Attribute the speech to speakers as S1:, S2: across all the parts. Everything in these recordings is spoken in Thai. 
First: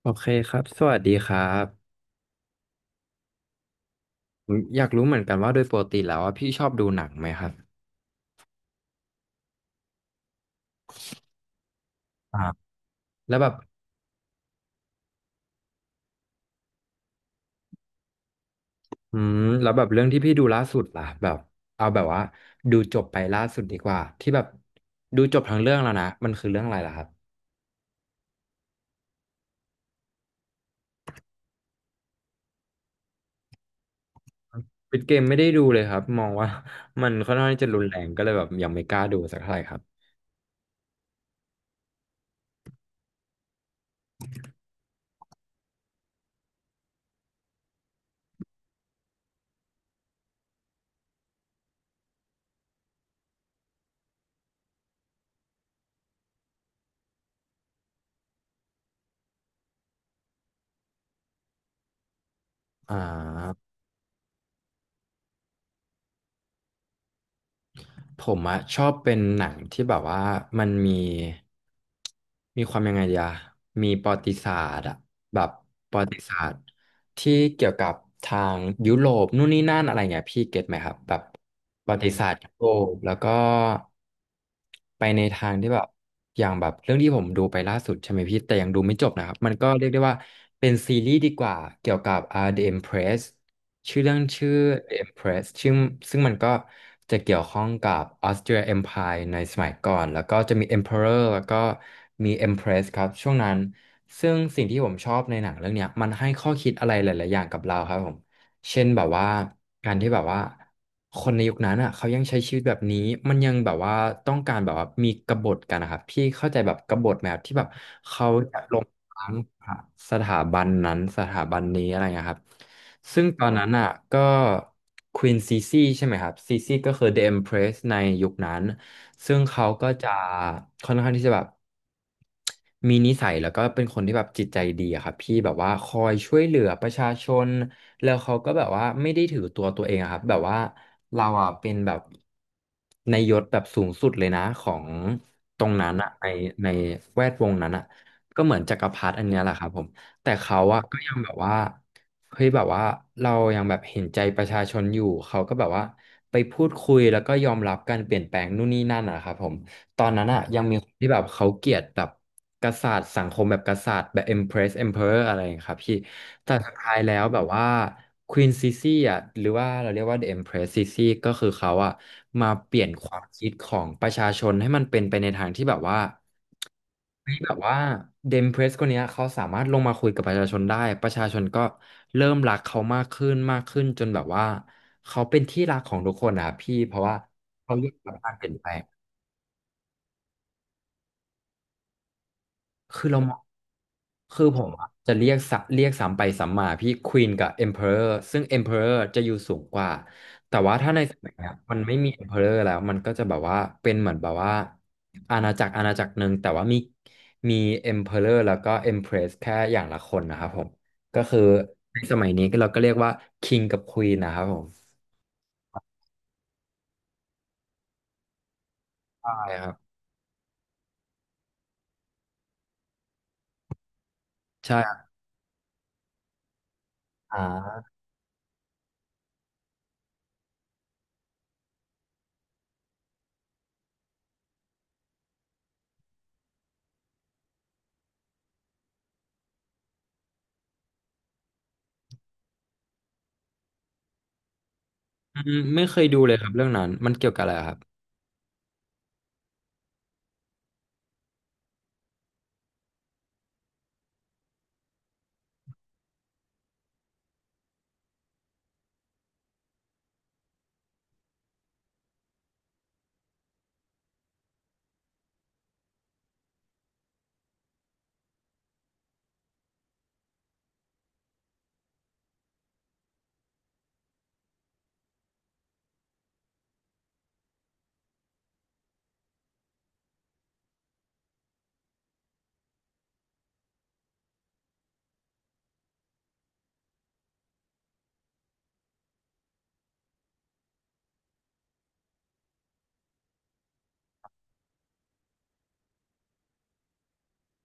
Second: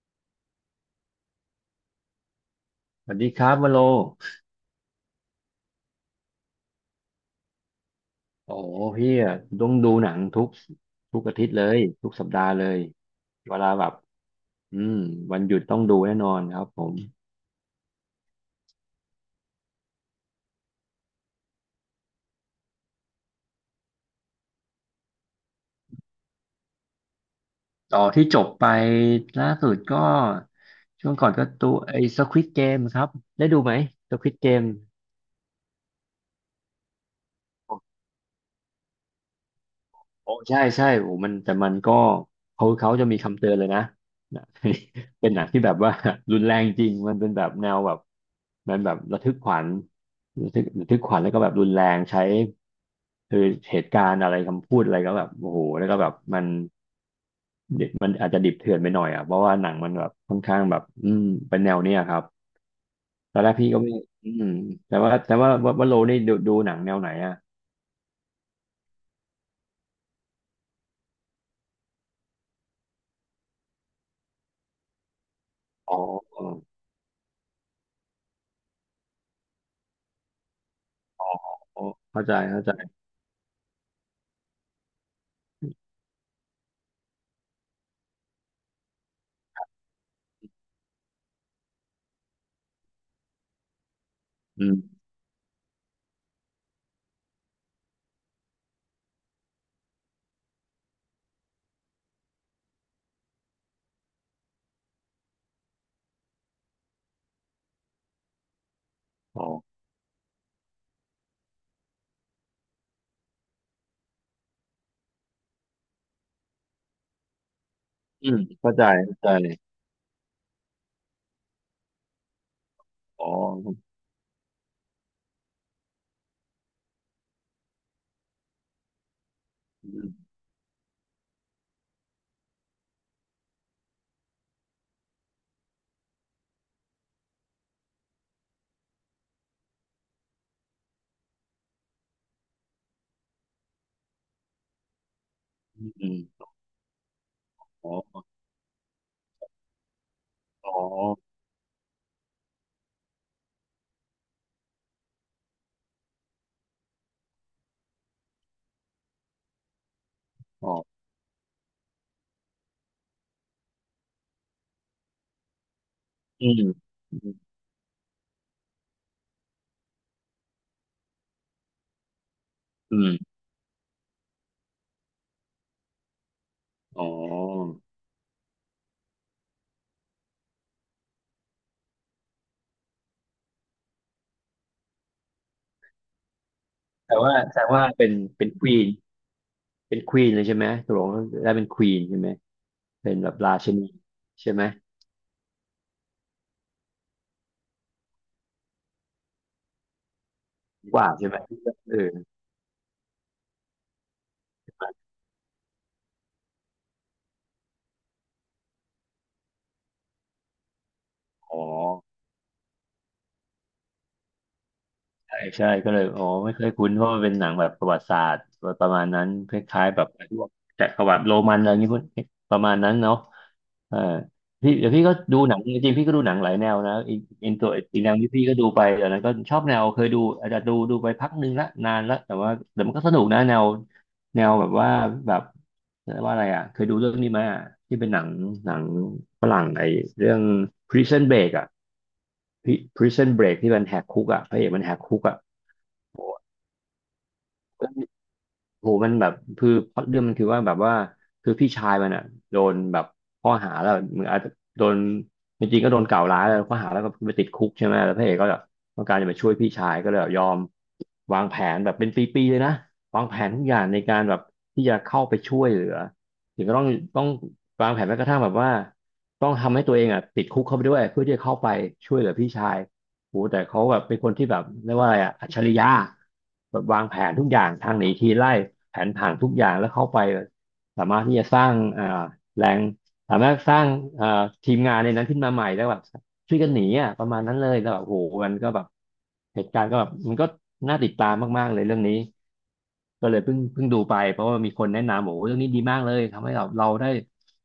S1: โอเคครับ สวัสดีครับ
S2: สวัสดีครับวโล
S1: ผมอยากรู้เหมือนกันว่าโดยปกติแล้วว่าพี่ชอบดูหนังไหมครับ
S2: โอ้โหพี่อะต้องดูหนังทุกอาทิตย์เลยทุกสัป
S1: อ่า
S2: ดาห์เลย
S1: แล้วแบบ
S2: เวลาแบบอืมวันหยุดต้องดูแน่นอนครับผม
S1: อืมแล้วแบบเรื่องที่พี่ดูล่าสุดล่ะแบบเอาแบบว่าดูจบไปล่าสุดดีกว่าที่แบบดูจบทั้งเรื่องแล้วนะมันคือเรื่องอะไรล่ะครับ
S2: ต่อที่จบไปล่าสุดก็ช่วงก่อนก็ตัวไอ้ Squid Game ครับได้ดูไหม Squid Game
S1: ปิดเกมไม่ได้ดูเลยครับมองว่า มันค่อนข้างที่จะรุนแรงก็เลยแบบยังไม่กล้าดูสักเท่าไหร่ครับ
S2: โอ้ใช่ใช่โอ้มันแต่มันก็เขาจะมีคำเตือนเลยนะนะ เป็นหนังที่แบบว่า รุนแรงจริงมันเป็นแบบแนวแบบมันแบบระทึกขวัญระทึกขวัญแล้วก็แบบรุนแรงใช้คือเหตุการณ์อะไรคำพูดอะไรก็แบบโอ้โหแล้วก็แบบมันอาจจะดิบเถื่อนไปหน่อยอ่ะเพราะว่าหนังมันแบบค่อนข้างแบบเป็นแนวเนี้ยครับ
S1: อ่
S2: ตอนแรก
S1: า
S2: พี่ก็ไม่อืมแต่ว่าแต่ว่าโลนี่ดูหนังแนวไหนอ่ะ
S1: ผมอะชอบเป็นหนังที่แบบว่ามันมีความยังไงดีอะมีประวัติศาสตร์อะแบบป
S2: อ๋
S1: ระวัติศาสต
S2: อ
S1: ร์ที่เกี่ยวกับทางยุโรปนู่นนี่นั่นอะไรเงี้ยพี่เก็ตไหมครับแบบ
S2: อ๋อ
S1: ประวัติ
S2: เข้า
S1: ศาส
S2: ใจ
S1: ตร์ยุ
S2: เข้า
S1: โร
S2: ใจ
S1: ปแล้วก็ไปในทางที่แบบอย่างแบบเรื่องที่ผมดูไปล่าสุดใช่ไหมพี่แต่ยังดูไม่จบนะครับมันก็เรียกได้ว่าเป็นซีรีส์ดีกว่าเกี่ยวกับ The Empress ชื่อเรื่องชื่อ
S2: อื
S1: The
S2: ม
S1: Empress ชื่อซึ่งมันก็จะเกี่ยวข้องกับ Austria Empire ในสมัยก่อนแล้วก็จะมี Emperor แล้วก็มี Empress ครับช่วงนั้นซึ่งสิ่งที่ผมชอบในหนังเรื่องเนี้ยมันให้ข้อคิดอะไรหลายๆอย่างกับเราครับผมเช่นแบบว่า
S2: อ๋อ
S1: การที่แบบว่าคนในยุคนั้นอ่ะเขายังใช้ชีวิตแบบนี้มันยังแบบว่าต้องการแบบว่ามีกบฏกันนะครับพี่เข้าใจแบบกบฏไหมครับที่แบบเขา
S2: อืม
S1: จะ
S2: เข้า
S1: ล
S2: ใจ
S1: ง
S2: เข้าใจ
S1: ทั้งสถาบันนั้นสถาบันนี้อะไรเงี้ยครับซึ่
S2: อ๋
S1: ง
S2: อ
S1: ตอนนั้นอ่ะก็ควีนซีซีใช่ไหมครับซีซีก็คือ The Empress ในยุคนั้นซึ่งเขาก็
S2: อื
S1: จะ
S2: ม
S1: ค่อนข้างที่จะแบบมีนิสัยแล้วก็เป็นคนที่แบบจิตใจดีอะครับพี่แบบว่าคอยช่วยเหลือประชาชนแล้วเขาก็แบบว่าไม่ได้ถือตัวตัวเองอะครับแบบว่าเราอ่ะเป็นแบบในยศแบบสูงสุดเลยนะของตรง
S2: อื
S1: นั้นอะใน
S2: ม
S1: ในแวดวงนั้นอะ
S2: อ๋อ
S1: ก็เหมือนจักรพรรดิอันเนี้ยแหละครับผมแต่เขา
S2: อ๋อ
S1: อะก็ยังแบบว่าเฮ้ยแบบว่าเรายังแบบเห็นใจประชาชนอยู่เขาก็แบบว่าไปพูดคุยแล้วก็ยอมรับการเปลี่ยนแปลงนู่นนี่นั่นนะครับผมตอนนั้นอะยัง
S2: อ๋อ
S1: มีคนที่แบบเขาเกลียดแบบกษัตริย์สังคมแบบกษัตริย์แบบ Empress Emperor อะไรอย่างเงี้ยครับพี่
S2: อื
S1: แต่
S2: ม
S1: สุดท้ายแล้
S2: อื
S1: ว
S2: ม
S1: แบบว่า Queen Sisi อ่ะหรือว่าเราเรียกว่า The Empress Sisi ก็คือเขาอ่ะมาเปลี่ยน
S2: อื
S1: ค
S2: ม
S1: วามคิดของประชาชนให้มันเป็นไปในทางที่แบบว่า
S2: อ๋อ
S1: เฮ้ยแบบว่าเดมเพรสคนเนี้ยเขาสามารถลงมาคุยกับประชาชนได้ประชาชนก็เริ่มรักเขามากขึ้นมากขึ้นจนแบบว่าเขาเป็นที่รักของทุกคนนะครับพี่เพราะว่า
S2: แต่ว่าแต่
S1: เขา
S2: ว่า
S1: ยอม
S2: เป็
S1: รั
S2: น
S1: บการเป
S2: เป็
S1: ลี่
S2: น
S1: ยน
S2: ค
S1: แปล
S2: วีนเป็นควีนเลยใช่ไหมตกลงได้เป็นควีนใช่ไหม
S1: คือ
S2: เป็น
S1: เรา
S2: แบ
S1: ม
S2: บ
S1: อง
S2: ราชินี
S1: คือ
S2: ใช่
S1: ผ
S2: ไหม
S1: มอะจะเรียกสัเรียกสามไปสามมาพี่ควีนกับเอ็มเพออร์ซึ่งเอ็มเพออร์จะอยู่สูงกว่าแต่ว่าถ้า
S2: ก
S1: ใน
S2: ว่า
S1: ส
S2: ใช่
S1: มัย
S2: ไหม
S1: เนี้ยมันไม่
S2: เอ
S1: มี
S2: อ
S1: เอ็มเพออร์แล้วมันก็จะแบบว่าเป็นเหมือนแบบว่าอาณาจักรอาณาจักรหนึ่งแต่ว่ามีเอ็มเพออร์แล้วก็เอ็มเพรสแค่อย่างละคนนะครับผมก็คือ
S2: อ๋อ
S1: ในสมัยนี้ก็เราก็เรียกว่าคิงกับควีนนะครับผม
S2: ใช่ใช่ก็เลยอ๋อไม่เคยคุ้นเพราะมันเป็นหนังแบบประวัติศาสตร์ประมาณนั้น
S1: ใช่
S2: ค
S1: ครับ
S2: ล้ายๆแบบพวกจักรวรรดิโรมันอะไรอย่างนี้พวกประมาณนั้นเนาะเออพี่
S1: ใช่ค
S2: เดี๋ยว
S1: รั
S2: พี่
S1: บ
S2: ก็ดูหนังจริงๆพี่ก็ดูหนังหลายแนวนะอีกตัว
S1: อ่า
S2: อีกแนวที่พี่ก็ดูไปแต่นนั้นก็ชอบแนวเคยดูอาจจะดูไปพักหนึ่งละนานละแต่ว่าแต่มันก็สนุกนะแนวแบบว่าแบบเรียกว่าอะไรอ่ะเคยดูเรื่องนี้ไหมอ่ะที่เป็นหนังฝรั่งไอ้เรื่อง Prison Break อ่ะ Prison Break ที่มันแหกคุกอ่ะพระเอกมันแหกคุกอ่ะ
S1: อืมไม่เคยดู
S2: โห
S1: เลยครับเรื่องนั้นมันเกี่ยวกับอะไรครับ
S2: โหมันแบบคือพล็อตเรื่องมันคือว่าแบบว่าคือพี่ชายมันอ่ะโดนแบบข้อหาแล้วเหมือนอาจจะโดนจริงๆก็โดนกล่าวร้ายแล้วข้อหาแล้วก็ไปติดคุกใช่ไหมแล้วพระเอกก็แบบต้องการจะมาช่วยพี่ชายก็เลยแบบยอมวางแผนแบบเป็นปีๆเลยนะวางแผนทุกอย่างในการแบบที่จะเข้าไปช่วยเหลือถึงก็ต้องวางแผนแม้กระทั่งแบบว่าต้องทำให้ตัวเองอ่ะติดคุกเข้าไปด้วยเพื่อที่จะเข้าไปช่วยเหลือพี่ชาย โหแต่เขาแบบเป็นคนที่แบบเรียกว่าอะไรอะอัจฉริยะแบบวางแผนทุกอย่างทางหนีทีไล่แผนผังทุกอย่างแล้วเข้าไปสามารถที่จะสร้างแรงสามารถสร้างอ่าทีมงานในนั้นขึ้นมาใหม่แล้วแบบช่วยกันหนีอ่ะประมาณนั้นเลยแล้วแบบโหมันก็แบบเหตุการณ์ก็แบบมันก็น่าติดตามมากๆเลยเรื่องนี้ก็เลยเพิ่งดูไปเพราะว่ามีคนแนะนำบอกว่าเรื่องนี้ดีมากเลยทำให้เราได้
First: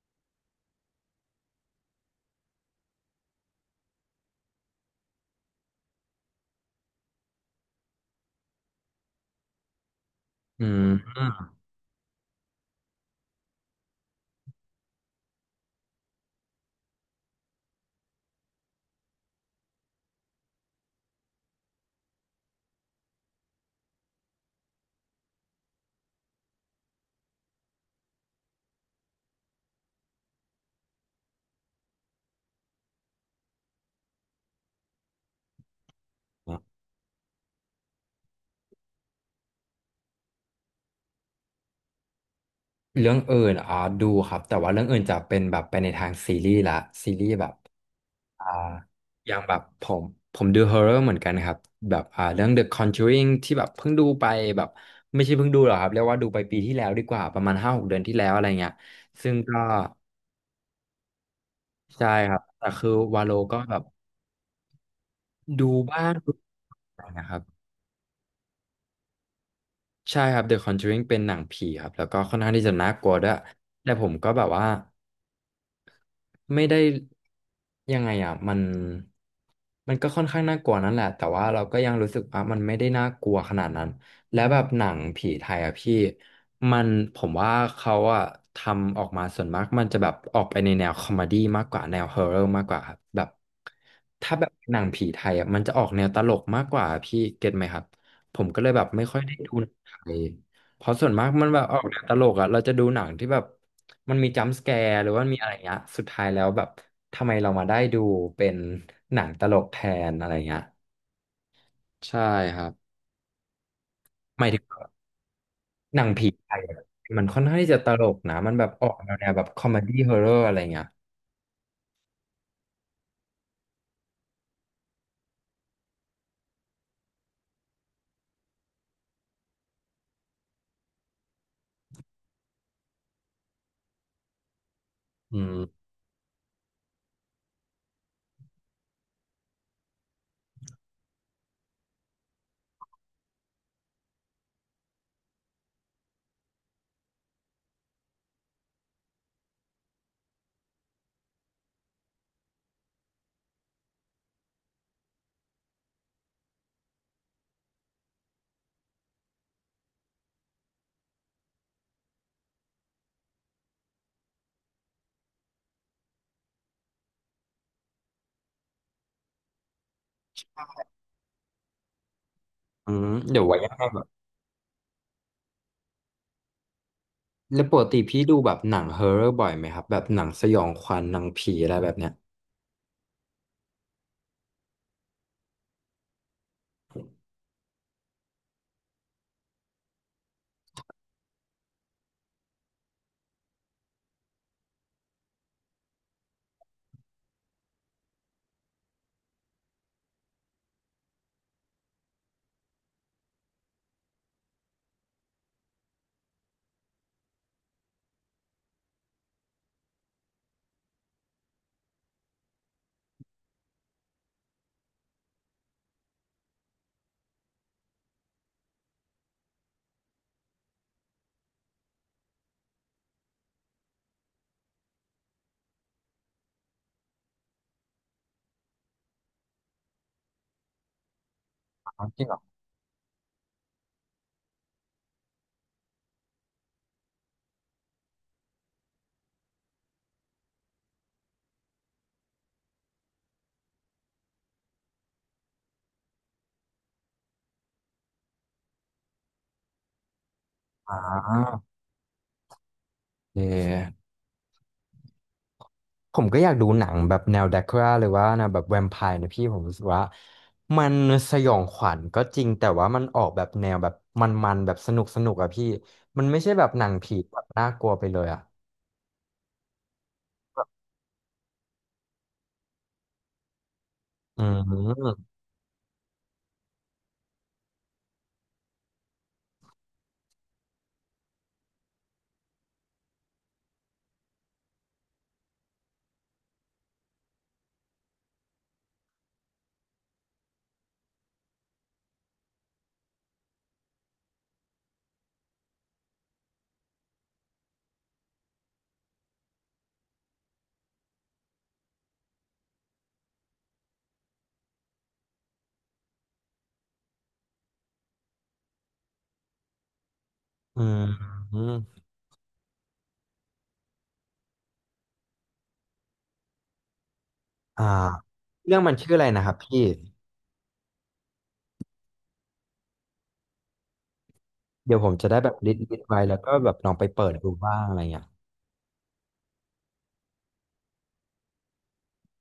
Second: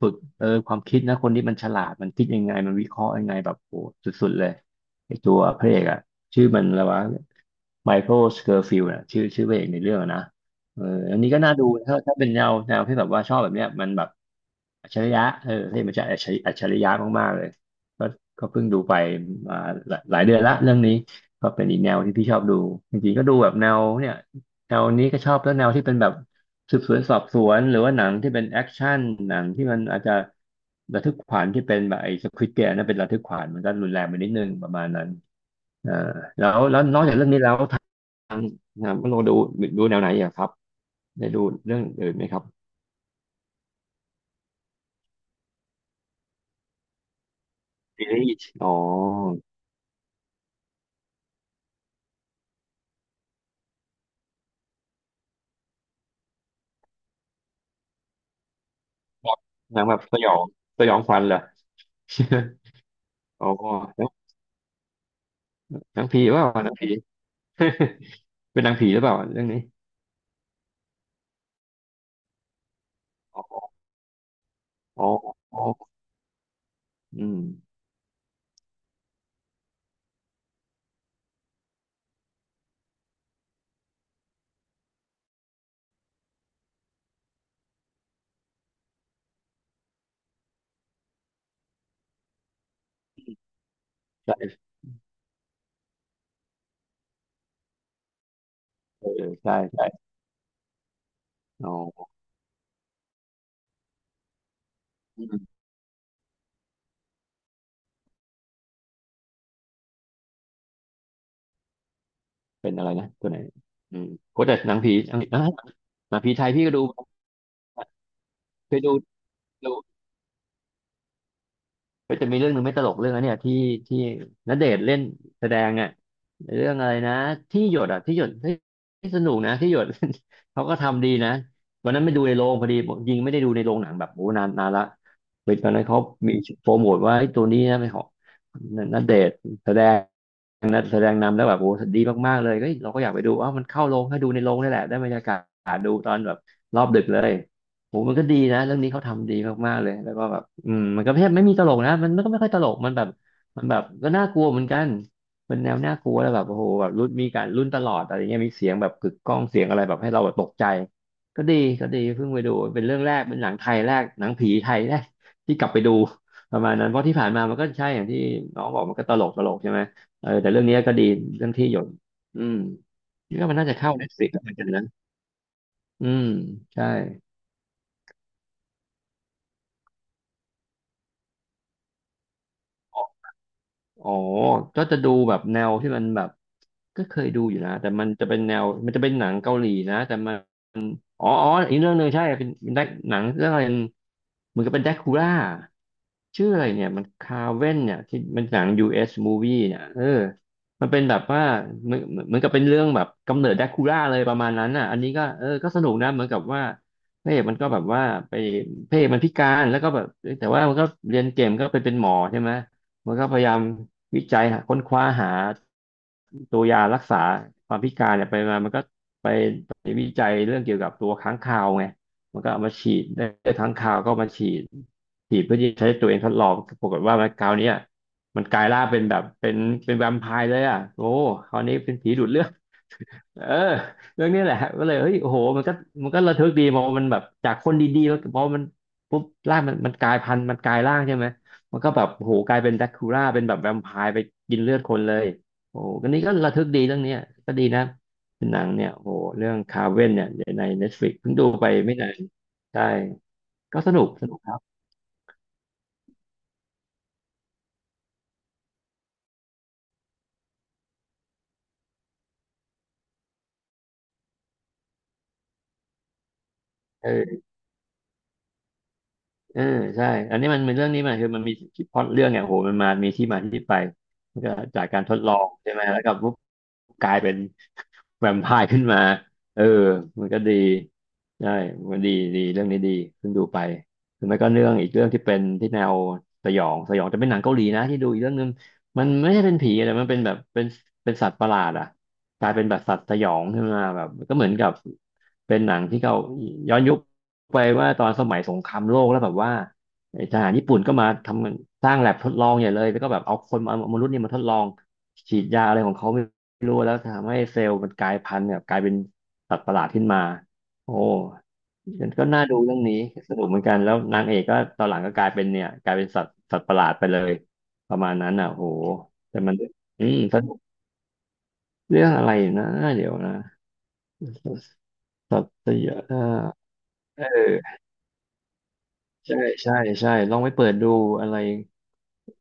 S2: ฝึกเออความคิดนะคนที่มันฉลาดมันคิดยังไงมันวิเคราะห์ยังไงแบบโหสุดๆเลย ไอตัวพระเอกอะชื่อมันอะไรวะไมเคิลสเคอร์ฟิลด์อะชื่อพระเอกในเรื่องอะนะ
S1: อื
S2: เอออันนี้ก็
S1: ม
S2: น่าดูถ้าเป็นแนวที่แบบว่าชอบแบบเนี้ยมันแบบอัจฉริยะเออที่มันจะอัจฉริยะมากๆเลยก็ก็เพิ่งดูไปมาหลายเดือนละเรื่องนี้ก็เป็นอีกแนวที่พี่ชอบดูจริงๆก็ดูแบบแนวเนี่ยแนวนี้ก็ชอบแล้วแนวที่เป็นแบบ สืบสวนสอบสวนหรือว่าหนังที่เป็นแอคชั่นหนังที่มันอาจจะระทึกขวัญที่เป็นแบบไอ้สควิดเกมนั่นเป็นระทึกขวัญมันก็รุนแรงไปนิดนึงประมาณนั้นอ่าแล้วนอกจากเรื่องนี้แล้วงทางคุณโอดูแนวไหนอีกอะครับได้ดูเรื่องอื่นไหมครับ
S1: เรื่องอื่นอ่าดูครับแต่ว่าเรื่องอื่นจะเป็นแบบไปในทางซีรีส์ละซีรีส์แบบ
S2: ซีรี
S1: อ่า
S2: ส์อ๋อ
S1: อย่างแบบผมดูฮอ r ์เรอร์เหมือนกันครับแบบอ่าเรื่อง The Conjuring ที่แบบเพิ่งดูไปแบบไม่ใช่เพิ่งดูหรอกครับเรียกว่าดูไปปีที่แล้วดีกว่าประมาณ5-6 เดือนที่แล้วอะไรเงี้ย
S2: แบ
S1: ซึ่ง
S2: บ
S1: ก็
S2: หนังแบบสยองสยองขวัญเหรอ
S1: ใช่ครับแต่คือวาโล
S2: อ๋อ
S1: ก็แบบ
S2: หนัง
S1: ดู
S2: นั
S1: บ้า
S2: ง
S1: ง
S2: ผี
S1: ดู
S2: ว่าหนังผี
S1: บ้างนะครับ
S2: เป็นหนังผีหรือเปล่าเรื่องนี้
S1: ใช่ครับ The Conjuring เป็นหนังผีครับแล้วก็ค่อนข้างที่จะน่ากลัวด้วย
S2: อ๋อ
S1: แต่ผมก็แบบว่า
S2: อ๋ออ๋อ
S1: ไม่ได้
S2: อืม
S1: ยังไงอ่ะมันก็ค่อนข้างน่ากลัวนั่นแหละแต่ว่าเราก็ยังรู้สึกว่ามันไม่ได้น่ากลัวขนาดนั้นและแบบหนังผีไทยอ่ะพี่มันผมว่าเขาอ่ะทำออกมาส่วนมากมันจะแบบออกไปในแนวคอมเมดี้มากกว่าแนวฮอร์เรอร์มากกว่าครับแบบถ้าแบบ
S2: ใช่
S1: หนังผีไทยอ่ะมันจะออกแนวตลกมากกว่าพี่เก็ตไหมครับผมก็เลยแบบไม่
S2: เอ
S1: ค่อย
S2: อ
S1: ได้ดู
S2: ใช่
S1: หนัง
S2: ใช่
S1: ไทย เพราะส่วนมากมันแบบ
S2: อ๋
S1: ออกแนว
S2: อ
S1: ตลกอ่ะเราจะดูหนังที่แบบมันมีจัมป์สแกร์หรือว่ามีอะไรเงี้ย สุดท้ายแล้วแบบทำไมเรามาได้ดูเป็นหนังตลกแทนอะไรเงี้ยใช่ครั
S2: เป็
S1: บ
S2: นอะไรนะตัวไหนอืมโค
S1: ห
S2: ตร
S1: มาย
S2: แต่
S1: ถึง
S2: หนัง
S1: ว่า
S2: ผีอังกฤษอ่ะ
S1: หนัง
S2: หนัง
S1: ผี
S2: ผีไท
S1: ไท
S2: ย
S1: ย
S2: พี่ก็
S1: อะ
S2: ดู
S1: มันค่อนข้างที่จะตลกนะมันแบบ
S2: เคย
S1: ออ
S2: ดู
S1: กแนวแบบคอม
S2: ดู
S1: เมดี้ฮอร์เรอร์อะไรเงี้ย
S2: ก็จะมีเรื่องหนึ่งไม่ตลกเรื่องอันเนี้ยที่ณเดชน์เล่นแสดงอ่ะเรื่องอะไรนะที่หยดอ่ะที่หยดที่สนุกนะที่หยด เขาก็ทำดีนะวันนั้นไม่ดูในโรงพอดียิงไม่ได้ดูในโรงหนังแบบโอ้นานนานละ
S1: อื
S2: ไปตอนนั้
S1: ม
S2: นเขามีโปรโมทว่าไอ้ตัวนี้นะเป็นของณเดชน์แสดงนะแสดงนำแล้วแบบโอ้ดีมากๆเลยเฮ้ยเราก็อยากไปดูอ้าวมันเข้าโรงให้ดูในโรงนี่แหละได้บรรยากาศดูตอนแบบรอบดึกเลย โหมันก็ดีนะเรื่องนี้เขาทำดีมากๆเลยแล้วก็แบบอืมมันก็แทบไม่มีตลกนะมันก็ไม่ค่อยตลกมันแบบมันแบบก็น่ากลัวเหมือนกันเป็นแนวน่ากลัวแล้วแบบโอ้โหแบบรุ่นมีการรุ่นตลอดอะไรเงี้ยมีเสียงแบบกึกก้องเสียงอะไรแบบให้เราแบบตกใจก็ดีก็ดีเพิ่งไปดูเป็นเรื่องแรกเป็นหนังไทยแรกหนังผีไทยแรกที่กลับไปดูประมาณนั้นเพราะที่ผ่านมามันก็ใช่อย่างที่น้องบอกมันก็ตลกตลกใช่ไหมเออแต่เรื่องนี้ก็ดีเรื่องที่หยดอืม
S1: อืม
S2: คิด
S1: เดี๋ยว
S2: ว่ามั
S1: ไว้
S2: นน่า
S1: ยัง
S2: จะ
S1: ไง
S2: เข้า
S1: แบบ
S2: Netflix เหมือนกันนะอืมใช่
S1: แล้วปกติพี่ดูแบบหนังฮอร์เรอร์บ่อยไหมครับแบบหนังสยองขวัญหนังผีอะไรแบบเนี้ย
S2: อ๋อก็จะดูแบบแนวที่มันแบบก็เคยดูอยู่นะ แต่มันจะเป็นแนวมันจะเป็นหนังเกาหลีนะแต่มันอ๋ออ๋ออีกเรื่องหนึ่งใช่เป็นเป็นหนังเรื่องอะไรเหมือนกับเป็นแดคูล่าชื่ออะไรเนี่ย มันคาเว่นเนี่ยที่มันหนัง US movie เนี่ยเออมันเป็นแบบว่าเหมือนเหมือนกับเป็นเรื่องแบบกำเนิดแดคูล่าเลยประมาณนั้นน่ะอันนี้ก็เออก็สนุกนะ เหมือนกับว่าพระเอกมันก็แบบว่าไปพระเอกมันพิการแล้วก็แบบแต่ว่ามันก็เรียนเก่งก็ไปเป็นหมอใช่ไหมมันก็พยายาม วิจัยหาค้นคว้าหาตัวยารักษาความพิการเนี่ยไปมามันก็ไปไปวิจัยเรื่องเกี่ยวกับตัวค้างคาวไงมันก็เอามาฉีดได้ค้างคาวก็เอามาฉีดฉีดเพื่อที่จะใช้ตัวเองทดลองปรากฏว่ามันคราวเนี้ยมันกลายร่างเป็นแบบเป็นเป็นแวมไพร์เลยอ่ะโอ้คราวนี้
S1: อ๋
S2: เป็น
S1: อ
S2: ผี
S1: จริ
S2: ดู
S1: ง
S2: ด
S1: เหรอ
S2: เลือด เออเรื่องนี้แหละก็เลยเฮ้ยโอ้โหมันก็มันก็ระทึกดีมองมันแบบจากคนดีๆแล้วพอมันปุ๊บร่างมันมันกลายพันธุ์มันกลายร่างใช่ไหม มันก็แบบโหกลายเป็นแดคูล่าเป็นแบบแวมไพร์ไปกินเลือดคนเลยโอ้ก็นี่ก็ระทึกดีเรื่องเนี้ยก็ดีนะเป็นหนังเนี่ยโหเรื่องคาเว่นเนี่ยใน
S1: อ่
S2: Netflix เพิ่งดู
S1: า
S2: ไปไม่นานใช่
S1: โอเ
S2: ก็สนุ
S1: ค
S2: กสนุกครับ
S1: ผมก็อยากดูหนังแบบแนวแดกคราหรือว่าแนวแบบแวมไพร์นะพี่ผมรู้สึกว่ามันสยองขวัญก็จริงแต่ว่ามันออกแบบแนวแบบมันแบบสนุกอะพี่มันไม่ใช่แบบหนังผีแบ
S2: เออ
S1: บน่ากลัวไปเลยอะ
S2: เออใช่ อันนี้มันเป็นเรื่องนี้มันคือมันมีที่พล็อตเรื่องเนี่ยโหมันมามีที่มาที่ไปมั
S1: อื
S2: นก็จากการทด
S1: ม
S2: ลองใช่ไหมแล้วก็ปุ๊บกลายเป็น แวมไพร์ขึ้นมาเออมันก็ดีใช่มันดีดีเรื่องนี้ดีขึ้นดูไปหรือไม่ก็เรื่องอีกเรื่องที่เป็นที่แนวสยองสยองแต่เป็นหนังเกาหลีนะที่ดูอีกเรื่องนึงมันไม่ใช่เป็นผีแต่มันเป็นแบบเป็นเป็นสัตว์ประหลาดอ่ะกลายเป็นแบบสัตว์สยองขึ้นมาแบบก็เหมือนกับเป็นหนังที่เขาย้อนยุค ไปว่าตอนสมัยสงครามโลกแล้วแบบว่าไอ้ทหารญี่ปุ่นก็มาทำสร้างแลบทดลองอย่างเลยแล้วก็แบบเอาคนมามนุษย์เนี่ยมาทดลองฉีดยาอะไรของเขาไม่รู้แล้วทำให้เซลล์มันกลายพันธุ์แบบกลายเป็นสัตว์ประหลาดขึ้นมา
S1: อื
S2: โอ้
S1: มอืม
S2: มันก็น่าดูเรื่องนี้สนุกเหมือนกันแล้วนางเอกก็ตอนหลังก็กลายเป็นเนี่ยกลายเป็นสัตว์สัตว์ประหลาดไปเลย
S1: อ่า
S2: ประมาณนั้นอ่ะโห
S1: เรื่องมันชื่ออะไร
S2: แต่
S1: นะค
S2: มั
S1: รับ
S2: น
S1: พี่
S2: อืมสนุกเรื่องอะไรนะเดี๋ยวนะ
S1: เดี๋ยวผมจะได้
S2: สัต
S1: แบบ
S2: ว์ส
S1: ลิสต์ลิ
S2: ยะ
S1: สต์ไว้แล้วก็แบบลองไป
S2: เ
S1: เปิดดูบ้า
S2: ออ
S1: งอะไรเงี้ย
S2: ใช่ใช่ใช่ลองไปเปิดดูอะไร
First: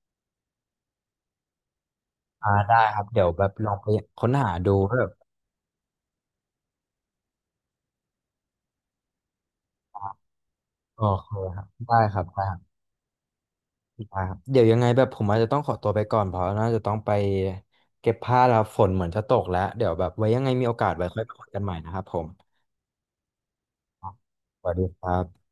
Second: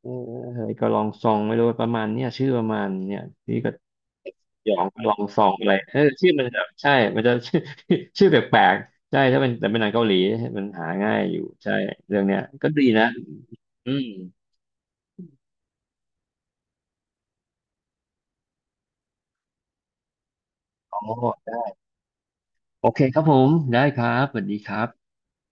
S2: เอออะไรก็ลองซองไม่รู้ประมาณเนี้ยชื่อ
S1: อ่า
S2: ประมา
S1: ได้
S2: ณ
S1: ครับ
S2: เนี่ย
S1: เดี๋ยวแบบ
S2: พี่
S1: ล
S2: ก็
S1: องไปค้นหา
S2: หย
S1: ดู
S2: อง
S1: ว่า
S2: ก็
S1: แบ
S2: ล
S1: บ
S2: องซองอะไรเออชื่อมันจะใช่มันจะ ชื่อ ชื่อแปลกๆใช่ถ้าเป็นแต่เป็นหนังเกาห
S1: อ
S2: ลีมันหา
S1: โอ
S2: ง่าย
S1: เค
S2: อยู่
S1: ครับ
S2: ใช่
S1: ได้ค
S2: เรื่อ
S1: รั
S2: ง
S1: บ
S2: เนี้ย
S1: ได้
S2: ก็ดีนะอืม
S1: ได้ครับเดี๋ยวยังไงแบบผมอาจจะต้องขอตัวไปก่อนเพราะน่าจะต้องไปเก็บผ้าแล้วฝนเหมือนจะตกแล้วเดี๋ยวแบบไว้ยังไงมีโอกาส
S2: อ๋อ
S1: ไว้ค่อยมาคุยกัน
S2: ได้
S1: ใหม่นะครับผม
S2: โอเคครับผมได้ครับสวัสดี
S1: ส
S2: ค
S1: วัส
S2: รั
S1: ดี
S2: บ
S1: ครับ